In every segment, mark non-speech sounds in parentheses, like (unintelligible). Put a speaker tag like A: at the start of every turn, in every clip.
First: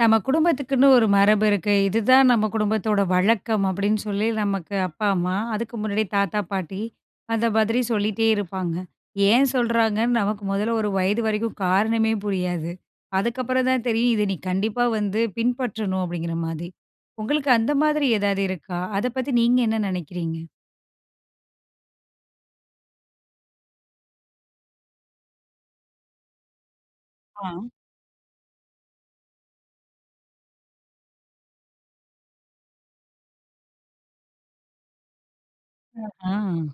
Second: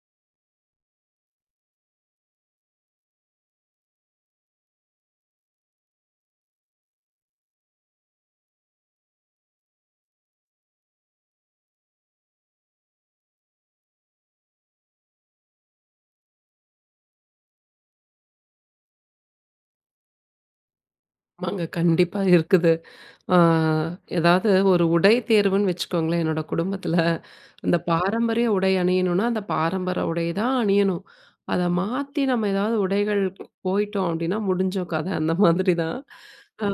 A: நம்ம குடும்பத்துக்குன்னு ஒரு மரபு இருக்கு. இது தான் நம்ம குடும்பத்தோட வழக்கம் அப்படீன்னு சொல்லி, நமக்கு அப்பா, அம்மா அதுக்கு முன்னாடி தாத்தா, பாட்டி அந்த மாரி சொல்லிட்டே இருப்பாங்க. ஏன் சொல்லுறாங்கன்னு நமக்கு முதல ஒரு வயது வரைக்கும் காரணமே புரியாது. அதுக்கப்புறம் தான் தெரியும். இத நீ கண்டிப்பா வந்து பின்பற்றணும் அப்டிங்குற மாரி. உங்களுக்கு அந்த மாரி ஏதாவது இருக்கா? அத பத்தி நீங்க என்ன நெனைக்கிறீங்க?
B: ஆமாங்க. கண்டிப்பா இருக்குது. அ ஏதாவது ஒரு உடை தேர்வுன்னு வச்சுக்கோங்களேன். என்னோட (chuckles) குடும்பத்துல
A: ஆ.
B: இந்த பாரம்பரிய உடை அணியணும்னா, அந்த பாரம்பரிய உடைய தான் அணியணும். அத மாத்தி நம்ம ஏதாவது உடைகள் ப் போயிட்டோம் அப்டின்னா, முடிஞ்சோம் கதை (chuckles) அந்த மாரி தான்.
A: ஆஹ்.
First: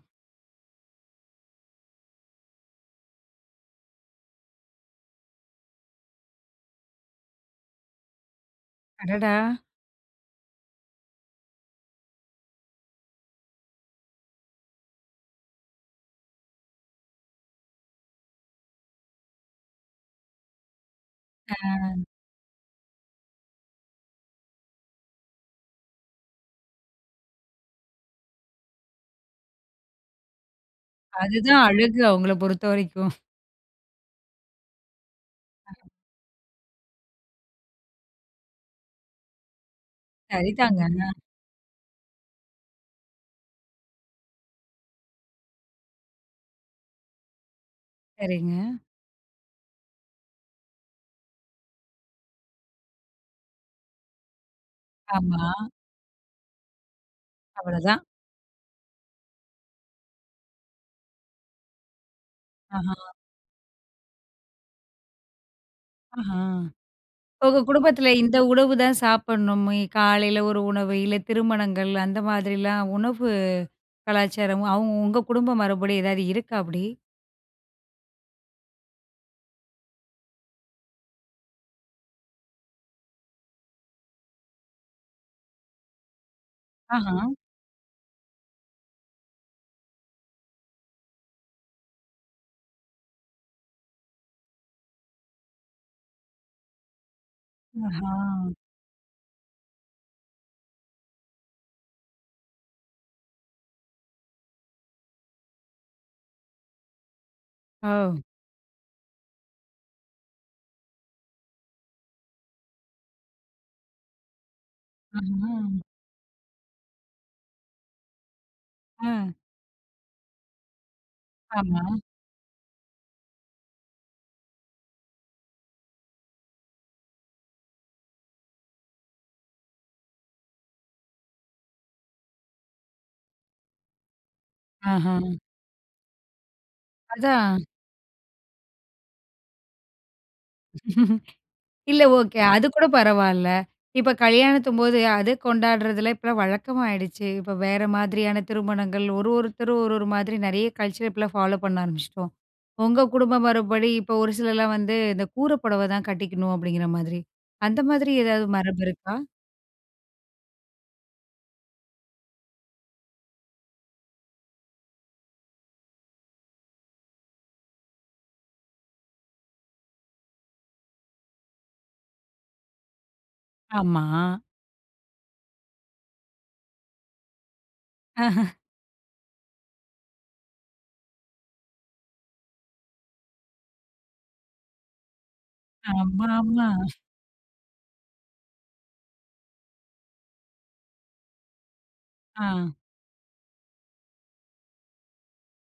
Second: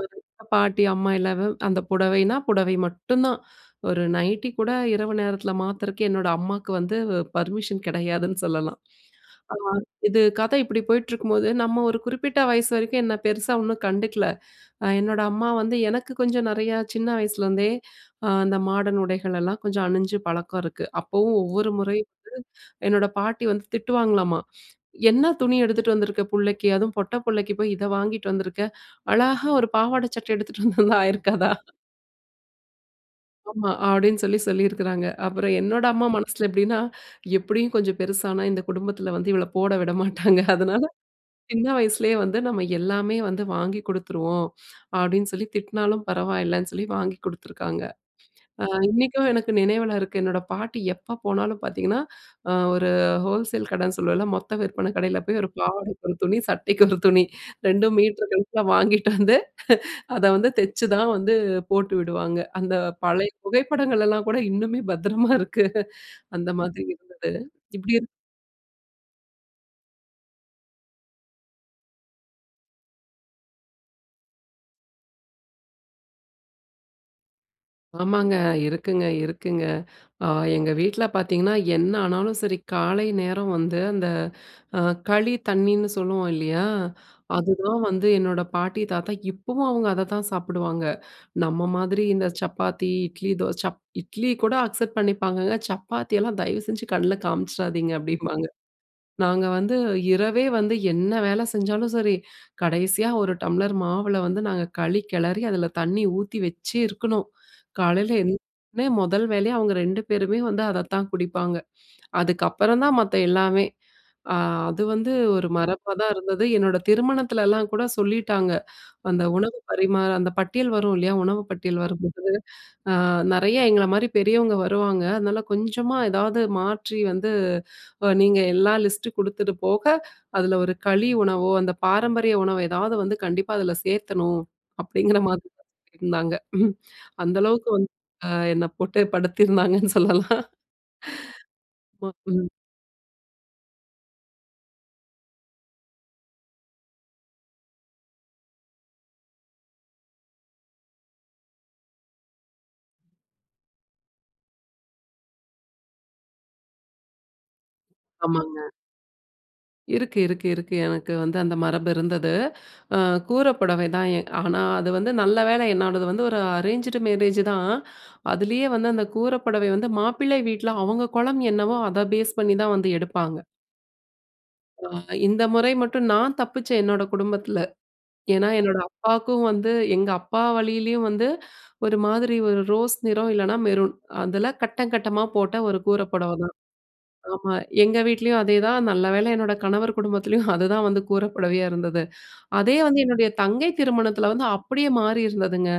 B: பாட்டி, அம்மா எல்லாரு அந்த புடவைனா புடவை மட்டும் தான். ஒரு நைட்டி கூட இரவு நேரத்தில மாத்தறக்கு என்னோட அம்மாக்கு வந்து வ் பர்மிஷன் கிடையாதுன்னு (chuckles) சொல்லலாம்.
A: அடடா!
B: அ இது கதை இப்டி போயிட்டுருக்கும்போது நம்ம ஒரு குறிப்பிட்ட வயசு வரைக்கும் என்னை பெருசா ஒண்ணும் கண்டுக்கல. அ என்னோட அம்மா வந்து எனக்கு கொஞ்சம் நெறையா சின்ன வயசிலிருந்தே ஆ அந்த மாடன் உடைகளெல்லாம் கொஞ்சம் அணிஞ்சு பழக்கம் இருக்கு. அப்பவும் ஒவ்வொரு
A: அ.
B: முறையும் வந்து என்னோட பாட்டி வந்து திட்டுவாங்களாமா," என்ன துணி எடுத்துட்டு வந்துருக்க புள்ளைக்கு? அதுவும் பொட்ட புள்ளைக்கு போய் இத வாங்கிட்டு வந்துருக்க. அழகா ஒரு பாவாட சட்ட எடுத்துட்டு வந்தா ஆயிருக்காதா?"
A: அதுதான் அழகு அவங்கள பொறுத்தவரைக்கும். (chuckles)
B: ஆமா. அப்டீன்னு சொல்லி சொல்லியிருக்குறாங்க. அப்புறம் என்னோட
A: (laughs)
B: அம்மா மனசுல எப்டினா, எப்டியும் கொஞ்சம் பெருசானா இந்த குடும்பத்துல வந்து இவள போட (chuckles) விடமாட்டாங்க.
A: சரிதாங்க.
B: அதுனால
A: அ.
B: சின்ன வயசிலயே வந்து நாம எல்லாமே வந்து வாங்கி குடுத்துருவோம் அப்டினு சொல்லி, திட்டுனாலும் பரவாயில்லன்னு சொல்லி வாங்கி குடுத்துருக்காங்க. அ
A: சரிங்க.
B: இன்னிக்கும் எனக்கு நினைவில இருக்கு. என்னோட பாட்டி எப்ப போனாலும் பார்த்தீங்கன்னா, அ ஒரு ஹோல்சேல் கடைன்னு சொல்லுவோம்ல, மொத்த விற்பனை கடையில போய்
A: ஆமா.
B: ஒரு பாவாடைக்கு 1 துணி, சட்டைக்கு 1 துணி, 2
A: அவ்ளதான்.
B: மீட்டரு கணக்குல வாங்கிட்டு வந்து அத வந்து தைச்சு தான் வந்து போட்டு விடுவாங்க. அந்த
A: ஆஹ.
B: பழைய புகைப்படங்களெல்லாம் கூட இன்னுமே பத்திரமா இருக்கு
A: ஆஹ.
B: அந்த மாரி இருந்தது.
A: உங்க
B: இப்டி
A: குடும்பத்துல இந்த உணவு தான் சாப்பிடணும், ஏ காலையில ஒரு உணவு, இல்ல திருமணங்கள் அந்த மாதிரிலாம் உணவு கலாச்சாரமும் அவங்க உங்க குடும்ப மரபுப்படி ஏதாவது இருக்கா, அப்டி?
B: ஆமாங்க. இருக்குங்க, இருக்குங்க. அ எங்க வீட்ல பார்த்தீங்கன்னா என்ன ஆனாலும் சரி, காலை நேரம் வந்து அந்த அ களி தண்ணீன்னு சொல்லுவோம் இல்லயா!
A: ஆஹா!
B: அதுதான் வந்து என்னோட பாட்டி, தாத்தா இப்பவும் அவுங்க அத தான் சாப்பிடுவாங்க. நம்ம மாதிரி இந்த சப்பாத்தி, இட்லி, தோசை சப் இட்லி கூட அக்செப்ட் பண்ணிப்பாங்கங்கல்ல? சப்பாத்தியெல்லாம் தயவு செஞ்சு கண்ணுல காமிச்சிடாதீங்க
A: ஆஹா!
B: அப்பிடிம்பாங்க. நாங்க வந்து இரவே வந்து என்ன வேல செஞ்சாலும் சரி, கடைசியா ஒரு டம்ளர் மாவுல வந்து நாங்க களி கிளறி அதில தண்ணீ ஊத்தி வச்சு இருக்கணும். காலையில
A: ஒ!
B: எந்திச்சசோனே முதல் வேலையா அவுங்க 2 பேருமே வந்து அதத்தான் குடிப்பாங்க. அதுக்கப்பறந்தான் மத்த எல்லாமே! அ அது வந்து ஒரு
A: ஆமா.
B: மரபா தான் இருந்தது. என்னோட திருமணத்துலல்லாம் கூட சொல்லிட்டாங்க, அந்த
A: ம்.
B: உணவு பரிமாற அந்த பட்டியல் வரும் இல்லயா! உணவு பட்டியல்
A: ஆமா.
B: வரும்போது அ, "நிறைய எங்களமாரி பெரியவுங்க வருவாங்க. அதனால கொஞ்சமா ஏதாவது மாற்றி வந்து அ நீங்க எல்லா லிஸ்ட்டு கொடுத்தது போக அதில ஒரு களி உணவோ அந்த பாரம்பரிய உணவு எதாவது வந்து கண்டிப்பா அதில சேர்த்தணும்.
A: ஆஹா.
B: அப்பிடிங்கிற மாரிதான் இருந்தாங்க ம் அந்த
A: அதான்.
B: அளவுக்கு வந்து அ என்ன போட்டே படுத்திருந்தாங்கன்னு சொல்லலாம்
A: (laughs) இல்ல
B: ஆமா.
A: ஓகே.
B: ம்.
A: அது கூட பரவால்ல. இப்ப கல்யாணத்தும்போது அத கொண்டாடுறதுல இப்பல்லாம் வழக்கமாயிடுச்சு. இப்ப வேற மாதிரியான திருமணங்கள். ஒரு, ஒருத்தர் ஒரு, ஒரு மாதிரி நிறைய கல்ச்சர் இப்பல்லாம் ஃபாலோப் பண்ண ஆரம்பிச்சுட்டோம். உங்க குடும்ப மரபுப்படி இப்ப ஒரு சிலர்லாம் வந்து, "இந்த கூரப் புடவைதான் கட்டிக்கணும்." அப்பிடிங்கிற மாதிரி, அந்த மாதிரி எதாவது
B: ஆமாங்க.
A: மரபு இருக்கா?
B: இருக்கு இருக்கு இருக்கு எனக்கு வந்து அந்த மரபு இருந்தது. அ கூற புடவை தான். எ ஆனா, அது வந்து நல்ல வேலை என்னோடது வந்து ஒரு அரேஞ்சுடு மேரேஜ்தான். அதுலயே வந்து அந்த கூற புடவை வந்து மாப்பிள்ளை வீட்ல அவங்க குலம் என்னவோ, அத பேஸ் பண்ணி தான் வந்து எடுப்பாங்க.
A: ஆமா.
B: அ இந்த முறை மட்டும், நான் தப்பிச்சேன், என்னோட குடும்பத்தில. ஏன்னா,
A: (chuckles) அஹன்.
B: என்னோட அப்பாக்கும் வந்து, எங்க அப்பா வழியிலேயும் வந்து ஒரு மாதிரி ஒரு ரோஸ் நிறம், இல்லனா மெரூன். அதில கட்டம், கட்டமா போட்ட ஒரு கூரை
A: (chuckles) ஆமா
B: புடவைதான்.
A: ஆமா.
B: ஆமா, எங்க வீட்லயும் அதேதான் நல்ல வேளை என்னோட கணவர் குடும்பத்துலயும் அதுதான் வந்து கூற புடவையா இருந்தது.
A: ஆ.
B: அதே வந்து என்னுடைய தங்கை திருமணத்தில வந்து அப்படியே மாறியிருந்ததுங்க!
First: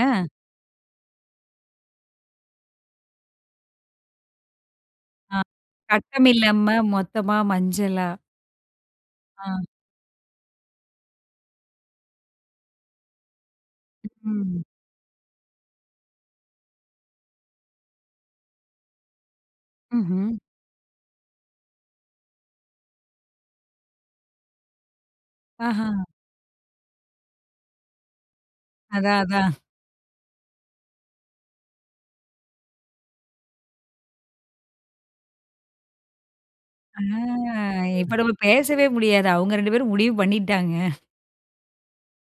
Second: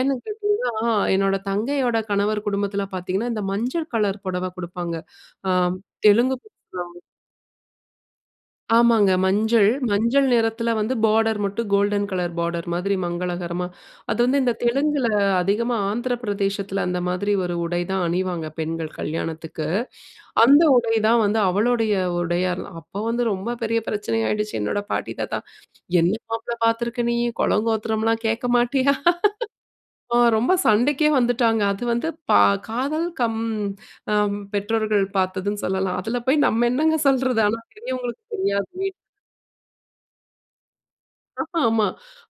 B: ஏன்னு கேட்டிங்கன்னா? என்னோட தங்கையோட கணவர் குடும்பத்தில பார்த்தீங்கன்னா, இந்த மஞ்சள் கலர் புடவை குடுப்பாங்க.
A: ஆ.
B: அம்
A: கட்டம்
B: தெலுங்கு (unintelligible)
A: இல்லாம
B: ஆமா.
A: மொத்தமா மஞ்சளா?
B: ஆமாங்க.
A: ஆ.
B: மஞ்சள். மஞ்சள் நிறத்தில வந்து பார்டர் மட்டும் கோல்டன் கலர் பார்டர் மாதிரி மங்களகரமா. அது வந்து இந்த
A: ம்.
B: தெலுங்குல, அதிகமா ஆந்திரப்பிரதேசத்தில, அந்த மாதிரி ஒரு உடை தான் அணிவாங்க பெண்கள், கல்யாணத்துக்கு.
A: ம்ஹ்ம்.
B: அந்த உடைதான் வந்து அவளுடைய உடையாலாம். அப்ப வந்து ரொம்ப பெரிய பிரச்சனை ஆயிடுச்சு. என்னோட பாட்டி, தாத்தா,
A: அஹன்.
B: "என்ன மாப்பிளை பார்த்துருக்க நீ! குலங்கோத்திரம்லாம் கேட்க மாட்டியா?"
A: அதான் அதான்.
B: ஆ ரொம்ப சண்டைக்கே வந்துட்டாங்க. அது வந்து பா காதல் கம் அம் பெற்றோர்கள் பார்த்ததுன்னு சொல்லலாம். அதுல போய் நம்ம
A: அ
B: என்னங்க சொல்றது? ஆனா,
A: இப்ப
B: பெரியவங்களுக்கு
A: நம்ம
B: தெரியாது.
A: பேசவே
B: வீட்
A: முடியாது. அவுங்க 2 பேரும் (chuckles) முடிவு பண்ணிட்டாங்க.
B: ம்ஹூம். ஆமா.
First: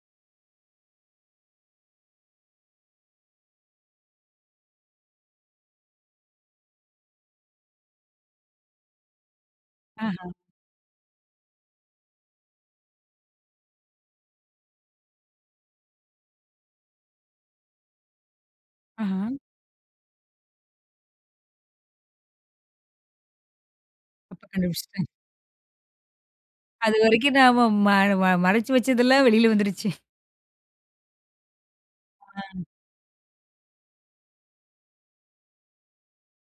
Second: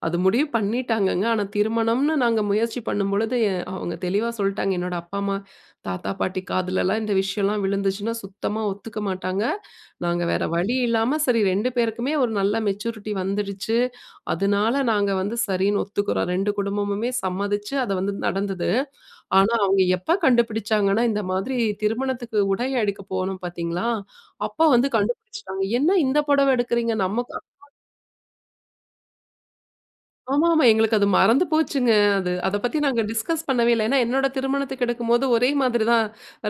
B: அது முடிவு பண்ணிட்டாங்கங்க. ஆனா திருமணம்ன்னு நாங்க முயற்சி பண்ணும் பொழுது, எ அவங்க தெளிவா சொல்லிட்டாங்க. என்னோட அப்பா, அம்மா தாத்தா, பாட்டி காதிலலாம் இந்த விஷயம்லாம் விழுந்துச்சுன்னா, சுத்தமா ஒத்துக்க மாட்டாங்க. நாங்க
A: அஹ.
B: வேற வழி இல்லாம சரி 2 பேருக்குமே ஒரு நல்ல மெச்சூரிட்டி வந்துருச்சு. அதனால நாங்க வந்து சரின்னு ஒத்துக்கிறோம். 2 குடும்பமுமே சம்மதித்து, அது வந்து நடந்தது.
A: ஆஹ.
B: ஆனா அவுங்க எப்போ கண்டுபிடிச்சாங்கன்னா, இந்த மாதிரி திருமணத்துக்கு உடை எடுக்க போனோம் பார்த்தீங்களா,
A: அப்ப
B: அப்போ வந்து
A: கண்டுபிடிச்சுட்டேன்.
B: கண்டுபிடிச்சுட்டாங்க. என்ன இந்த புடவ எடுக்குறீங்க?
A: அது
B: நம்ம
A: வரைக்கும் நாம
B: (unintelligible)
A: ம ம மறைச்சி வச்சதெல்லாம் வெளில வந்துருச்சு.
B: ஆமா, ஆமா. எங்களுக்கு அது மறந்து போச்சுங்க அது. அத
A: அ.
B: பத்தி நாங்க டிஸ்கஸ் பண்ணவே இல்ல. ஏன்னா என்னோட திருமணத்துக்கு எடுக்கும்போது, ஒரே மாதிரி தான்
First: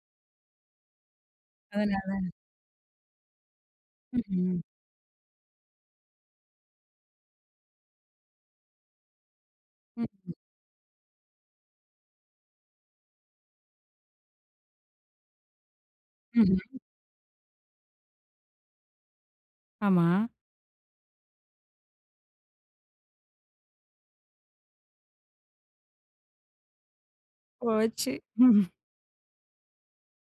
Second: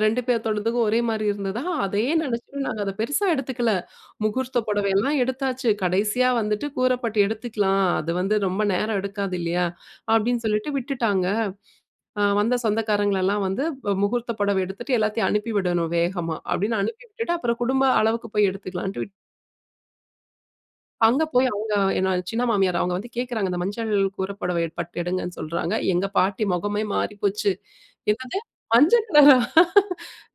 B: 2 பேத்தோடத்துக்கும் ஒரே மாரி இருந்ததா! அதேயே
A: அதனால.
B: நினைச்சுட்டு நாங்க அத பெருசா எடுத்துக்கல.
A: ம்ஹ்ம்.
B: முகூர்த்த புடவையெல்லாம் எடுத்தாச்சு. கடைசியா வந்துட்டு கூரப்பட்டு எடுத்துக்கலாம். அது வந்து ரொம்ப நேரம் எடுக்காது இல்லயா!
A: ம்ஹ்ம்.
B: அப்பிடின்னு சொல்லிட்டு விட்டுட்டாங்க. அ வந்த சொந்தக்காரங்களெல்லாம் வந்து அ முகூர்த்த புடவை எடுத்துட்டு எல்லாத்தையும் அனுப்பி விடணும் வேகமா,
A: ம்ஹ்ம்.
B: அப்பிடின்னு அனுப்பி விட்டுட்டு, அப்புறம் குடும்ப அளவுக்கு போய் எடுத்துக்கலான்ட்டு விட்
A: ஆமா.
B: அங்க போய் அவுங்க என்னோட சின்ன மாமியார் அவுங்க வந்து கேக்குறாங்க. இந்த மஞ்சள் கூரபுடவை பட்டு எடுங்கன்னு சொல்றாங்க. எங்க பாட்டி முகமே மாறி போச்சு.
A: போச்சு.
B: "என்னது
A: ம்ஹ்ம்.
B: மஞ்ச கலரா?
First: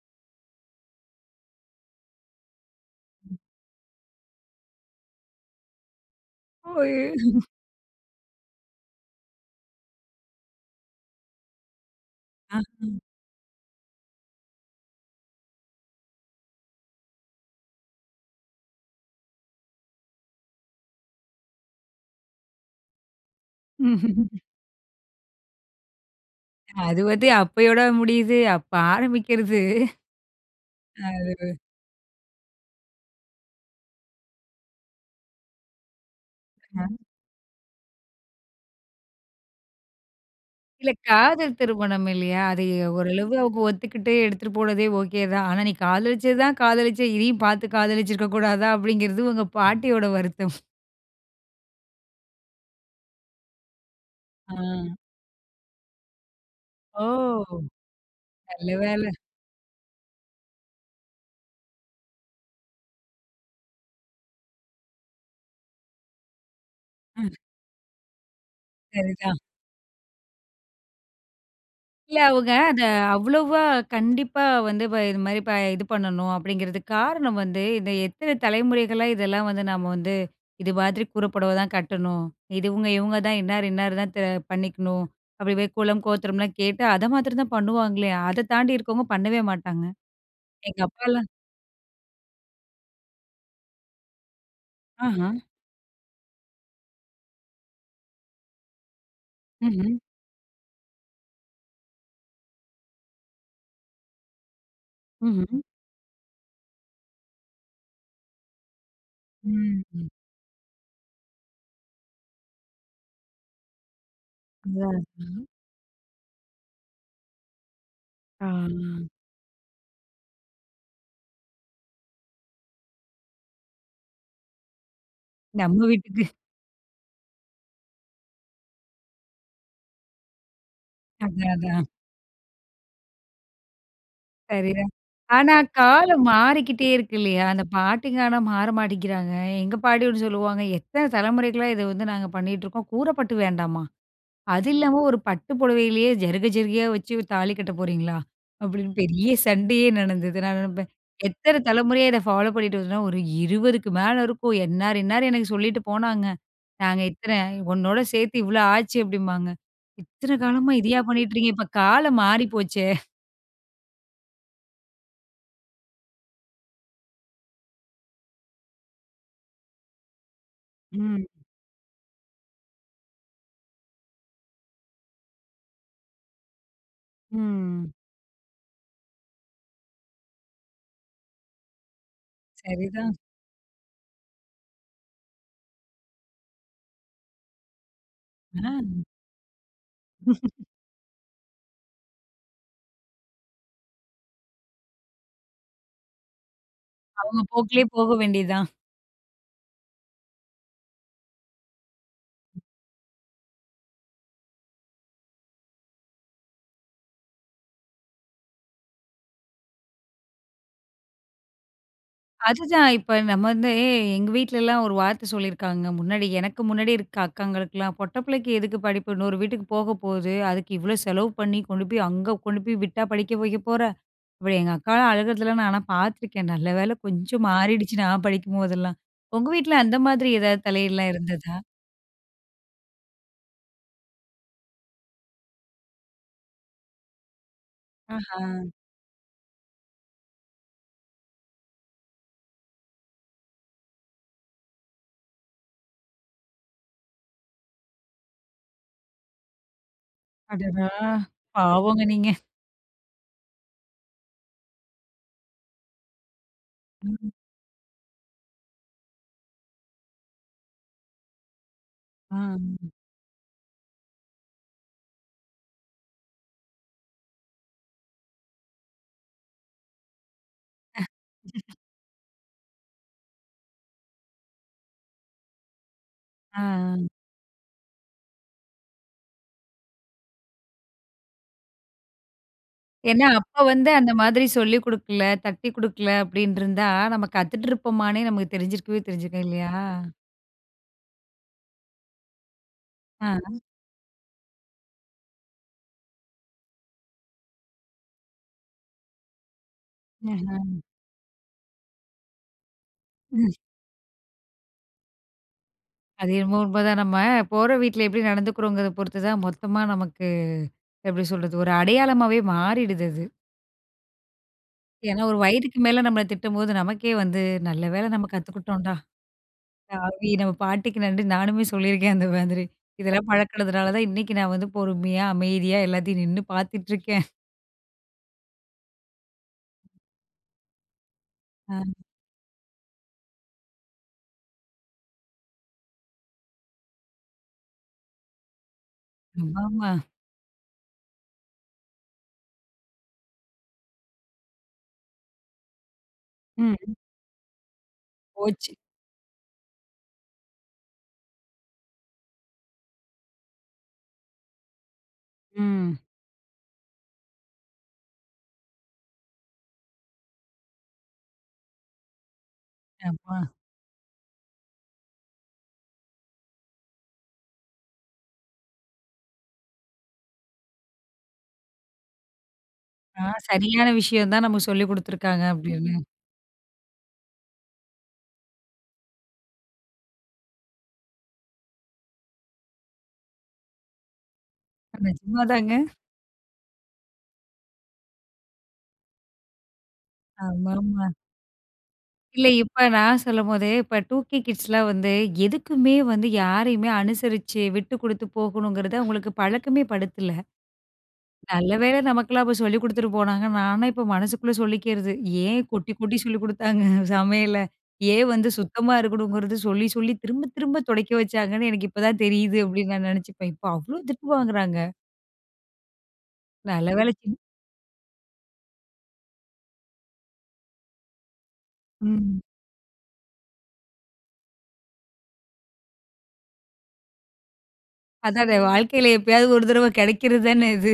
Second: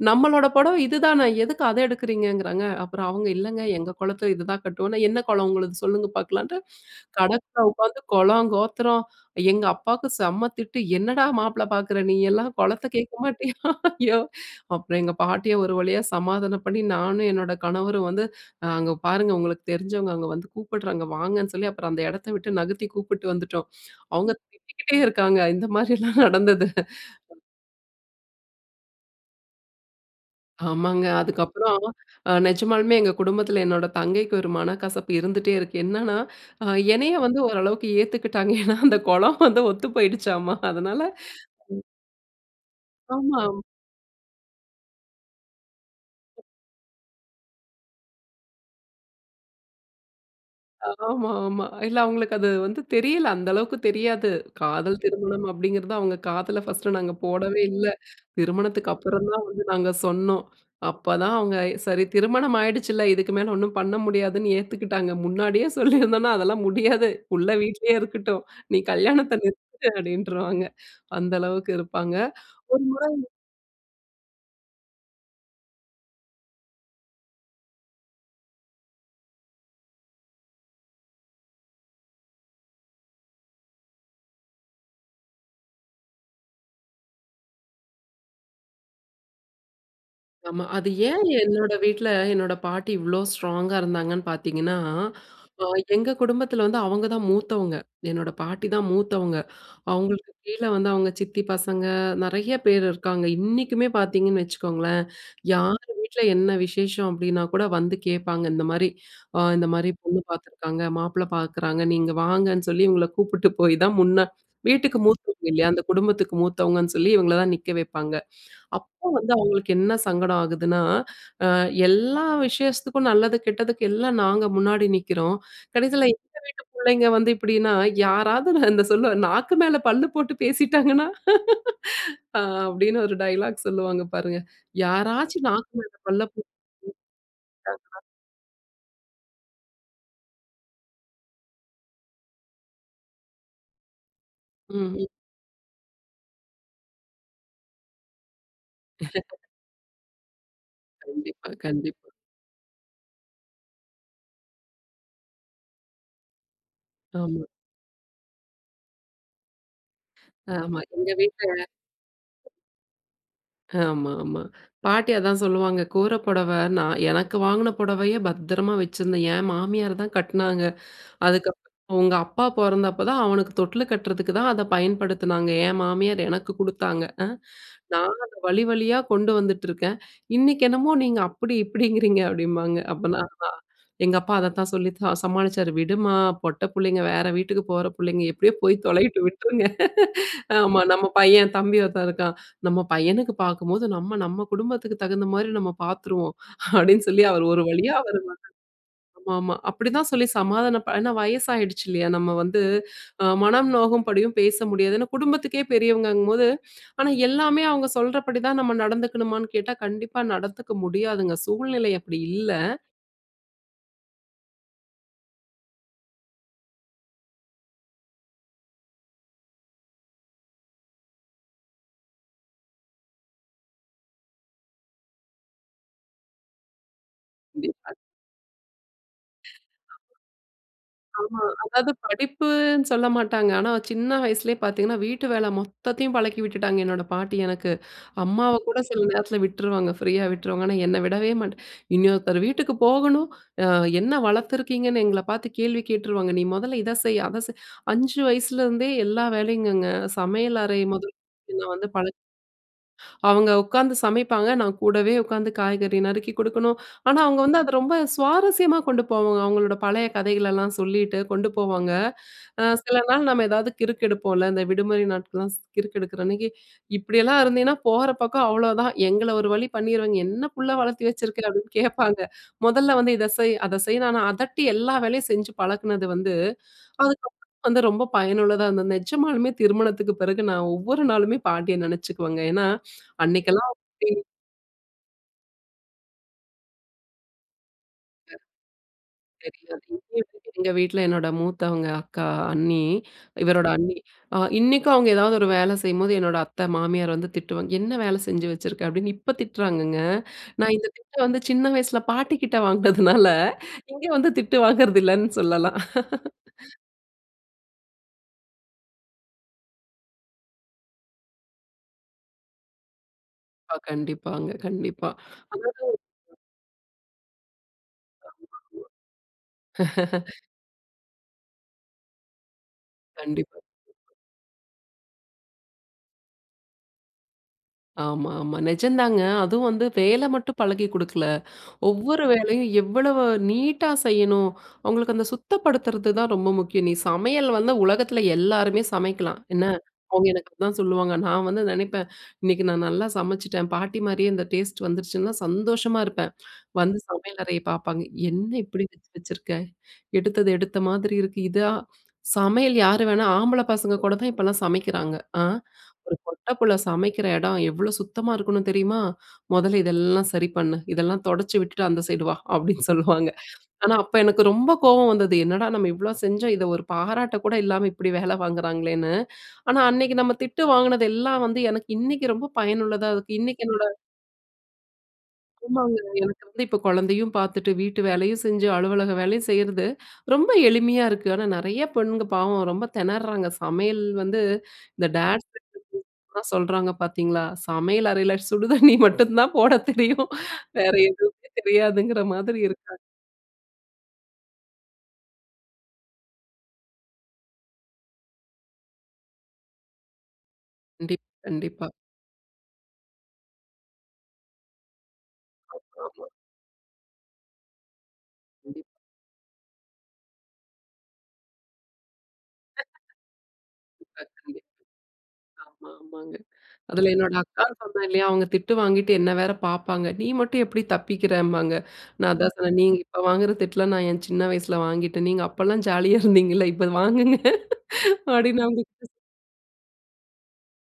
B: நம்மளோட புடவ இதுதான! எதுக்கு அத எடுக்கறீங்க?" ங்கிறாங்க அப்புறம் அவங்க
A: ம்.
B: "இல்லேங்க எங்க குலத்தில இதுதான் கட்டுவோம்" னா "என்ன குலம் உங்களது? சொல்லுங்க பார்க்கலான்டு,
A: ஐயோ!
B: கடைக்குள்ள உட்காந்து குலம், கோத்திரம், எங்க அப்பாக்கு செம்ம திட்டு. "என்னடா! மாப்பிள பாக்குற நீயெல்லாம் குலத்த
A: ஆஹ.
B: கேட்க மாட்டியா?"யோவ் அப்புறம் எங்க பாட்டிய ஒரு வழியா சமாதானம் பண்ணி நானும் என்னோட கணவரும் வந்து அங்க பாருங்க உங்கள தெரிஞ்சவங்க அங்க வந்து கூப்பிட்றாங்க, வாங்கன்னு சொல்லி அப்புறம் அந்த இடத்த விட்டு நகர்த்தி கூப்பிட்டு வந்துட்டோம்.
A: ம்ஹ்ம்.
B: அவுங்க திட்டிக்கிட்டே இருக்காங்க. இந்த மாரிலாம் நடந்தது
A: அது வந்து அப்பயோட முடியுது, அப்ப ஆரம்பிக்கிறது
B: ஆமாங்க
A: அ ஒரு
B: அதுக்கப்புறம் அ நெஜமாலுமே எங்க குடும்பத்தில என்னோட தங்கைக்கு ஒரு மனக்கசப்பு இருந்துட்டே இருக்கு. என்னன்னா, அ
A: (unintelligible)
B: என்னைய வந்து ஓரளவுக்கு ஏத்துக்கிட்டாங்க. ஏன்னா அந்த குலம் வந்து ஒத்து போயிடுச்சாம்மா
A: இல்ல
B: அதனால
A: காதல்
B: ம்.
A: திருமணம் இல்லயா! அது ஓரளவு அவுங்க
B: ஆமாம்.
A: ஒத்துக்கிட்டு எடுத்துட்டு போனதே ஓகே தான். ஆனா "நீ காதலிச்சது தான் காதலிச்ச இதையும் பார்த்து காதலிச்சிருக்க கூடாதா," அப்பிடிங்கிறது உங்க பாட்டியோட வருத்தம்.
B: ஆமா, ஆமா. இல்ல அவுங்களுக்கு அது வந்து தெரியல. அந்த அளவுக்கு தெரியாது.
A: ஆ.
B: காதல் திருமணம் அப்பிடிங்கிறது அவுங்க காதுல ஃபர்ஸ்ட்டு
A: ஓ.
B: நாங்க போடவே இல்ல.
A: நல்ல
B: திருமணத்துக்கு
A: வேல.
B: அப்புறம் தான் வந்து நாங்க சொன்னோம். அப்போதான் அவுங்க சரி திருமணம் ஆயிடுச்சுல்ல. இதுக்கு மேல ஒன்னும் பண்ண முடியாதுன்னு ஏத்துக்கிட்டாங்க. முன்னாடியே சொல்லியிருந்தோனா அதெல்லாம் முடியாது,
A: ம்.
B: புள்ள வீட்டிலேயே இருக்கட்டும் நீ கல்யாணத்தை
A: சரிதான்.
B: நிறுத்திடு அப்டின்ருவாங்க அந்த அளவுக்கு இருப்பாங்க
A: இல்ல, அவுங்க அத
B: ஒரு முறை
A: அவ்வளவா கண்டிப்பா வந்து இப்ப இதுமாரி இது ப பண்ணணும் அப்பிடிங்கிறதுக் காரணம் வந்து, இந்த எத்தனை தலைமுறைகளா இதெல்லாம் வந்து நம்ம வந்து இது மாதிரி கூர புடவதான் கட்டணும். இதுவுங்க, இவுங்க தான் இன்னார், இன்னாரு தான் பண்ணிக்கணும். அப்பிடி போய் குலம், கோத்திரம்லாம் கேட்டு அதமாத்திரதான் பண்ணுவாங்களே! அத தாண்டி இருக்கவங்க பண்ணவே மாட்டாங்க.
B: ஆமா.
A: எங்க
B: அது ஏன்
A: அப்பாலாம்
B: என்னோட வீட்ல என்னோட பாட்டி இவ்ளோ ஸ்ட்ராங்கா இருந்தாங்கன்னு பார்த்தீங்கன்னா,
A: ஆஹா.
B: அ எங்க குடும்பத்தில வந்து அவங்க தான் மூத்தவங்க. என்னோட பாட்டி தான் மூத்தவங்க.
A: ம்ஹ்ம்.
B: அவுங்களுக்கு கீழே வந்து அவுங்க சித்தி பசங்க நிறைய பேர் இருக்காங்க. இன்னிக்குமே பார்த்தீங்கன்னு வச்சுக்கோங்களேன்.
A: ம்ஹ்ம்.
B: யார் வீட்ல என்ன விசேஷம் அப்பிடின்னா கூட வந்து கேட்பாங்க. இந்தமாரி அ இந்தமாரி
A: ம்.
B: பொண்ணு பாத்துருக்காங்க. மாப்பிள பாக்குறாங்க நீங்க வாங்கன்னு, சொல்லி இவுங்கள கூப்பிட்டு போய் தான், முன்ன வீட்டுக்கு
A: அதானா
B: மூத்தவங்க இல்லயா! அந்த குடும்பத்துக்கு மூத்தவங்கன்னு சொல்லி, இவங்கள தான் நிக்க வைப்பாங்க.
A: ஆ
B: அப்போ வந்து அவுங்களுக்கு என்ன சங்கடம் ஆகுதுன்னா, அ எல்லா விசேஷத்துக்கும் நல்லது கெட்டதுக்கு எல்லாம் நாங்க முன்னாடி நிக்கிறோம்.
A: நம்ம
B: கடைசில
A: வீட்டுக்கு
B: எங்க வீட்டு பிள்ளைங்க வந்து இப்பிடின்னா, யாராவது இந்த சொல்லுவ நாக்கு மேல பல்லு போட்டு பேசிட்டாங்கன்னா!
A: அதான், அதான்.
B: (laughs) அ அப்பிடின்னு ஒரு டயலாக் சொல்லுவாங்க பாருங்க.
A: சரிதான்.
B: யாராச்சும்
A: ஆனா
B: நாக்கு மேல பல்ல
A: காலம்
B: போட்டு
A: மாறிக்கிட்டே இருக்கு இல்லயா! அந்த
B: (unintelligible)
A: பாட்டிங்க ஆனா மாற மாட்டிக்கிறாங்க. எங்க பாட்டிகூட சொல்லுவாங்க, "எத்தன தலைமுறைக்கலா இத வந்து நாங்க பண்ணிகிட்டுருக்கோம். கூரப்பட்டு வேண்டாமா! அது
B: ம்,
A: இல்லாம
B: ம்.
A: ஒரு பட்டு புடவையிலேயே ஜருக, ஜருகையா வச்சு தாலி கட்ட போறீங்களா? அப்பிடின்னு பெரிய
B: (laughs)
A: சண்டையே நடந்தது. நான் நினைப்பேன்.
B: கண்டிப்பா,
A: எத்தனை
B: கண்டிப்பா.
A: தலைமுறையா இத ஃபாலோப் பண்ணிட்டு வருதுன்னா, ஒரு இருவதுக்கு மேலே இருக்கும். இன்னாரு, இன்னாலரு எனக்கு சொல்லிட்டு போனாங்க. நாங்க இத்தன
B: ஆமா.
A: உன்னோட சேர்த்தி இவ்ளோ ஆச்சு" அப்பிடிம்பாங்க. இத்தன காலமா
B: ஆமா.
A: இதையா
B: எங்க
A: பண்ணிட்டு
B: வீட்ல.
A: இருக்கீங்க? இப்ப காலம் மாறி போச்சே!
B: ஆமா ஆமா, பாட்டி அதான் சொல்லுவாங்க. "கூர புடவ நான் எனக்கு வாங்கின புடவைய பத்திரமாக வச்சிருந்தேன். என் மாமியார் தான் கட்னாங்க!
A: ம்.
B: அதுக்கப்புறம் உங்க அப்பா பொறந்தப்போ தான் அவனுக்கு தொட்டிலு கட்டுறதுக்கு தான் அத பயன்படுத்தினாங்க. என் மாமியார் எனக்கு கொடுத்தாங்க. அ
A: ம்.
B: நான் அத வழி வழியா கொண்டு வந்துட்டுருக்கேன். இன்னைக்கு என்னமோ நீங்க அப்படி இப்படிங்கிறீங்க!" அப்படிம்பாங்க.
A: சரிதான்.
B: அப்பலாம் அதான், எங்க அப்பா அதத்தான் சொல்லித்தான் சமாளிச்சாரு. "விடுமா பொட்ட புள்ளைங்க வேற வீட்டுக்கு போற புள்ளைங்க, எப்படியோ போய்
A: அ.
B: தொலையட்டும் விட்ருங்க. (laughs)
A: (laughs)
B: ஆமா நம்ம பையன் தம்பி ஒருத்தன் இருக்கான். நம்ம பையனுக்கு பார்க்கும்போது நம்ம நம்ம குடும்பத்துக்கு தகுந்த மாரி நம்ம பார்த்துருவோம்." அப்டின்னு சொல்லி
A: அவங்க
B: அவர் ஒரு
A: போக்குலயே
B: வழியா
A: போக
B: அவர் மகன்,
A: வேண்டி தான்.
B: ஆமாமா, அப்டி தான் சொல்லி சமாதானப்ப, ஏன்னா வயசாயிடுச்சு இல்லயா? நம்ம வந்து அ மனம் நோகும்படியும் பேச முடியாது, ஏன்னா குடும்பத்துக்கே பெரியவங்கங்கும்போது. ஆனா எல்லாமே அவங்க சொல்றபடி தான் நம்ம நடந்துக்கணுமான்னு கேட்டா கண்டிப்பா நடந்துக்க முடியாதுங்க, சூழ்நிலை அப்டி இல்ல.
A: அதுதான், இப்ப நம்ம வந்து எ எங்க வீட்லலாம், ஒரு வார்த்த சொல்லியிருக்காங்க, முன்னாடி எனக்கு முன்னாடி இருக்கிற அக்காங்களுக்குலாம், "பொட்ட பிள்ளைக்கு எதுக்கு படிப்பு? இன்னொரு வீட்டுக்கு போக போது. அதுக்கு இவ்ளோ செலவு பண்ணி கொண்டு போய், அங்க கொண்டு போய் விட்டா படிக்க வைக்க போற?" அப்படி எங்க அக்காலாம் அழுகிறதெல்லாம் நான் ஆனா பார்த்துருக்கேன். நல்ல வேல கொஞ்சம்
B: கண்டிப்பா.
A: மாறிடுச்சு நான் படிக்கும்போதெல்லாம். உங்க
B: (unintelligible)
A: வீட்டில அந்த மாதிரி எதாவது தலையீடுலாம்
B: ஆமா,
A: இருந்ததா?
B: அதாவது படிப்புன்னு சொல்ல மாட்டாங்க. ஆனா சின்ன வயசுலயே பார்த்தீங்கன்னா, வீட்டு வேல மொத்தத்தையும் பழக்கி விட்டுட்டாங்க, என்னோட பாட்டி எனக்கு. அம்மாவ
A: ஆஹான்.
B: கூட சில நேரத்தில விட்டுருவாங்க, ஃப்ரீயா விட்டுருவாங்க. ஆனா என்ன விடவே மாட்ட. "இன்னொருத்தர் வீட்டுக்கு போகணும், அ என்ன வளர்த்துருக்கீங்கன்னு எங்கள பார்த்து கேள்வி கேட்டுருவாங்க. நீ மொதல்ல இத செய், அத செய்" 5 வயசுலருந்தே எல்லா வேலையும்ங்கங்க! சமையல் அறை
A: அடடா!
B: முதல் என்ன வந்து
A: பாவங்க
B: பழ
A: நீங்க.
B: அவங்க உட்காந்து சமைப்பாங்க, நான் கூடவே உட்காந்து காய்கறி நறுக்கி கொடுக்கணும். ஆனா
A: ம்.
B: அவங்க வந்து அத ரொம்ப சுவாரஸ்யமா கொண்டு போவாங்க. அவங்களோட பழைய கதைகளெல்லாம் சொல்லிட்டு கொண்டு போவாங்க.
A: அ.
B: அ சில நாள் நம்ம எதாவது கிறுக்கெடுப்போம்ல. இந்த விடுமுறை நாட்கள்லாம் ஸ் கிறுக்கெடுக்கிறன்னைக்கு, இப்படியெல்லாம் இருந்தின்னா போற பக்கம் அவ்வளோதான்! எங்கள ஒரு வழி பண்ணிருவாங்க, "என்ன புள்ள
A: அ
B: வளர்த்தி வச்சுருக்குற?",
A: (laughs)
B: அப்டின்னு கேட்பாங்க. மொதல்ல வந்து இத செய், அத செய்ன்னு, ஆனா அதட்டி எல்லா வேலையும் செஞ்சு பழக்குனது வந்து,
A: அ, அ
B: அதுக்கப்புறம் வந்து ரொம்ப பயனுள்ளதா இருந்தது. நெஜமாலுமே திருமணத்துக்கு பிறகு நான் ஒவ்வொரு நாளுமே பாட்டிய நினைச்சுக்குவேங்க. ஏன்னா
A: ஏன்னா, அப்ப
B: அன்னைக்கெல்லாம் அவுங்க
A: வந்து
B: அப்டி
A: அந்த மாதிரி சொல்லி கொடுக்கல, தட்டி கொடுக்கல, அப்டின்னு இருந்தா, நம்ம கத்துட்டுருப்போமான்னே நமக்கு தெரிஞ்சிருக்கவே தெரிஞ்சிருக்காது, இல்லையா?
B: தெரியாது! இங்கயும் வந்து எங்க வீட்டில என்னோட மூத்தவங்க அக்கா, அண்ணி,
A: அ.
B: இவரோட அண்ணி, அ இன்னிக்கும் அவங்க எதாவது ஒரு வேல செய்யும்போது என்னோட அத்த மாமியார் வந்து திட்டுவாங்க. "என்ன வேல செஞ்சு வச்சுருக்க?" அப்படின்னு இப்ப திட்டுறாங்கங்க. நான்
A: ம்ஹ்ம்.
B: இந்த திட்ட வந்து சின்ன வயசில பாட்டி கிட்ட வாங்கினதுனால,
A: ம்.
B: இங்க வந்து திட்டு வாங்குறதில்லன்னு சொல்லலாம்.
A: அது என்னமோ உண்மதான். நம்ம போற வீட்ல எப்படி நடந்துக்கிறோங்கிறத பொறுத்துதான் மொத்தமா நமக்கு, எப்டி சொல்றது, ஒரு அடையாளமாவே மாறிடுது அது.
B: ப்பா, கண்டிப்பாங்க, கண்டிப்பா.
A: ஏன்னா, ஒரு வயதுக்கு
B: ஆனாலும்
A: மேல நம்மள திட்டும்போது, நமக்கே வந்து நல்ல வேல நம்ம கத்துக்கிட்டோன்டா.
B: (unintelligible) (laughs)
A: (unintelligible) நம்ம பாட்டிக்கு நன்றின்னு நானுமே (chuckles) சொல்லிருக்கேன், அந்த மாதிரி. இதெல்லாம்
B: கண்டிப்பா.
A: பழக்குனதுனால தான் இன்னைக்கு நான் வந்து பொறுமையா, அமைதியா எல்லாத்தையும் நின்னு (chuckles) பார்த்துட்ருக்கேன்.
B: ஆமா, ஆமா. நிஜந்தாங்க அதுவும் வந்து வேல மட்டும் பழகி கொடுக்கல,
A: அ.
B: ஒவ்வொரு வேலையும் எவ்வளவு நீட்டா செய்யணும், அவங்களுக்கு அந்த சுத்தப்படுத்துறதுதான் ரொம்ப முக்கியம். "நீ சமையல் வந்து உலகத்தில எல்லாருமே சமைக்கலாம். என்ன!"
A: ஆமாமா.
B: அவங்க எனக்கு அப்படிதான் சொல்லுவாங்க. நான் வந்து நினைப்பேன் இன்னைக்கு நான் நல்லா சமைச்சுட்டேன், பாட்டி மாரியே இந்த டேஸ்ட் வந்துருச்சுன்லாம் சந்தோஷமா இருப்பேன்.
A: ம்.
B: (smacks lips) வந்து சமையல் அறைய பார்ப்பாங்க. "என்ன
A: போச்சு.
B: இப்படி வச்சு வச்சிருக்க? எடுத்தது எடுத்தமாதிரி இருக்கு. இதா, சமையல் யார் வேணா ஆம்பள பசங்க கூட தான் இப்போலாம் சமைக்கிறாங்க அ.
A: ம்.
B: ஒரு பொட்ட புள்ள சமைக்கிற இடம் எவ்வளோ சுத்தமா இருக்கணும் தெரியுமா? மொதல்ல இதெல்லாம் சரி பண்ணு. இதெல்லாம் தொடச்சி விட்டுட்டு அந்த சைடு வா." அப்படின்னு சொல்லுவாங்க.
A: யப்பா!
B: ஆனா, அப்போ எனக்கு ரொம்ப கோவம் வந்தது. என்னடா நம்ம இவ்வளோ செஞ்சோம், இதை ஒரு பாராட்ட கூட இல்லாம இப்படி வேலை வாங்குறாங்களேன்னு. ஆனா, அன்னைக்கு நம்ம திட்டு வாங்கினது எல்லாம் வந்து எனக்கு இன்னைக்கு ரொம்ப பயனுள்ளதா,
A: ஆ,
B: அதுக்கு இன்னைக்கு என்னோட
A: சரியான விஷயம் தான் நமக்கு சொல்லி கொடுத்துருக்காங்க, அப்படின்னு.
B: ஆமாங்க. எனக்கு வந்து இப்போ குழந்தையும் பார்த்துட்டு, வீட்டு வேலையும் செஞ்சு, அலுவலக வேலையும் செய்யிறது, ரொம்ப எளிமையா இருக்கு. ஆனா, நிறைய பெண்ணுங்க பாவம் ரொம்ப திணறாங்க. சமையல் வந்து இந்த
A: நிஜமா
B: டேட்ஸ் லிட்டில்
A: தாங்க.
B: பிரின்சஸ்லாம் சொல்றாங்க பார்த்தீங்களா, சமையல் அறையில சுடு தண்ணி மட்டும் தான் போட தெரியும், வேற
A: ஆமாமா.
B: எதுவுமே தெரியாதுங்கிற
A: இல்ல,
B: மாதிரி
A: இப்ப
B: இருக்காங்க.
A: நான் சொல்லும்போதே இப்ப டூ கே கிட்ஸ்லாம் வந்து, எதுக்குமே வந்து யாரையுமே அனுசரிச்சு, விட்டு கொடுத்து போகணுங்கிறத அவங்களுக்கு பழக்கமே படுத்தல.
B: கண்டிப்
A: நல்ல
B: கண்டிப்பா.
A: வேல நமக்கெல்லாம் அப்போ சொல்லி கொடுத்துட்டு போனாங்கன்னு, நான்லாம் இப்ப மனசுக்குள்ள சொல்லிக்கிறது. "ஏன்
B: ஆமா,
A: கொட்டி கொட்டி
B: ஆமா.
A: சொல்லிக் (laughs) கொடுத்தாங்க சமையல? ஏன் வந்து
B: கண்டிப்
A: சுத்தமா இருக்கணுங்குறத சொல்லி சொல்லி, திரும்ப திரும்ப துடைக்க வச்சாங்கன்னு எனக்கு இப்ப தான் தெரியுது."
B: (laughs) (unintelligible)
A: அப்படின்னு நான் நினைச்சுப்பேன். இப்ப அவ்வளோ
B: கண்டிப்பா.
A: திட்டு வாங்குறாங்க.
B: ஆமா ஆமாங்க.
A: நல்ல
B: அதில என்னோட
A: வேலைக்கி.
B: அக்கான்னு சொன்னேன் இல்லையா? அவங்க திட்டு வாங்கிட்டு என்ன வேற பார்ப்பாங்க. நீ மட்டும் எப்படி தப்பிக்கிறம்பாங்க. நான்
A: ம்.
B: அதான் சொன்னேன், "நீங்க இப்போ வாங்குற திட்டலாம் நான் என் சின்ன வயசுல வாங்கிட்டேன். நீங்க அப்போலாம் ஜாலியா இருந்தீங்கல்ல, இப்போ வாங்குங்க"
A: அதான,
B: அப்படின்னு அவங்ககிட்ட
A: வாழ்க்கையில எப்பயாவது ஒரு தடவ கிடைக்கிறது தானே இது.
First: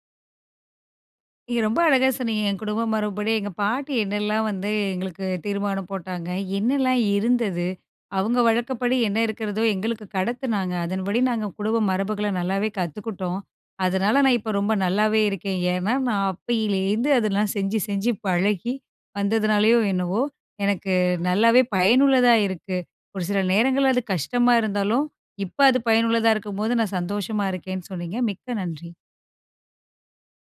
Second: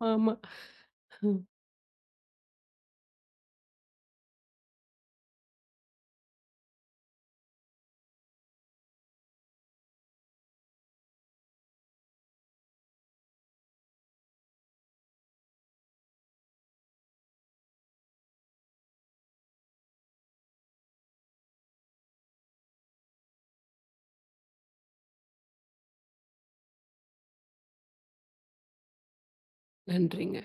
B: ஆமா. (chuckles)
A: நீங்க ரொம்ப அழகாக சொன்னீங்க, என் குடும்ப மரபுபடி எங்க பாட்டி என்னெல்லாம் வந்து எங்களுக்கு தீர்மானம் போட்டாங்க. என்னலாம் இருந்தது. அவங்க வழக்கப்படி என்ன இருக்கிறதோ எங்களுக்கு கடத்துனாங்க, அதன்படி நாங்க குடும்ப மரபுகள நல்லாவே கத்துக்கிட்டோம். அதனால நான் இப்போ ரொம்ப நல்லாவே இருக்கேன். ஏன்னா, நான் அப்பயிலேருந்து அதெல்லாம் செஞ்சு செஞ்சு பழகி வந்ததுனாலயோ என்னவோ எனக்கு நல்லாவே பயனுள்ளதா இருக்கு. ஒரு சில நேரங்கள்ல அது கஷ்டமா இருந்தாலும், இப்ப அது பயனுள்ளதா இருக்கும்போது நான் சந்தோஷமா இருக்கேன்னு சொன்னீங்க, மிக்க நன்றி.
B: நன்றிங்க.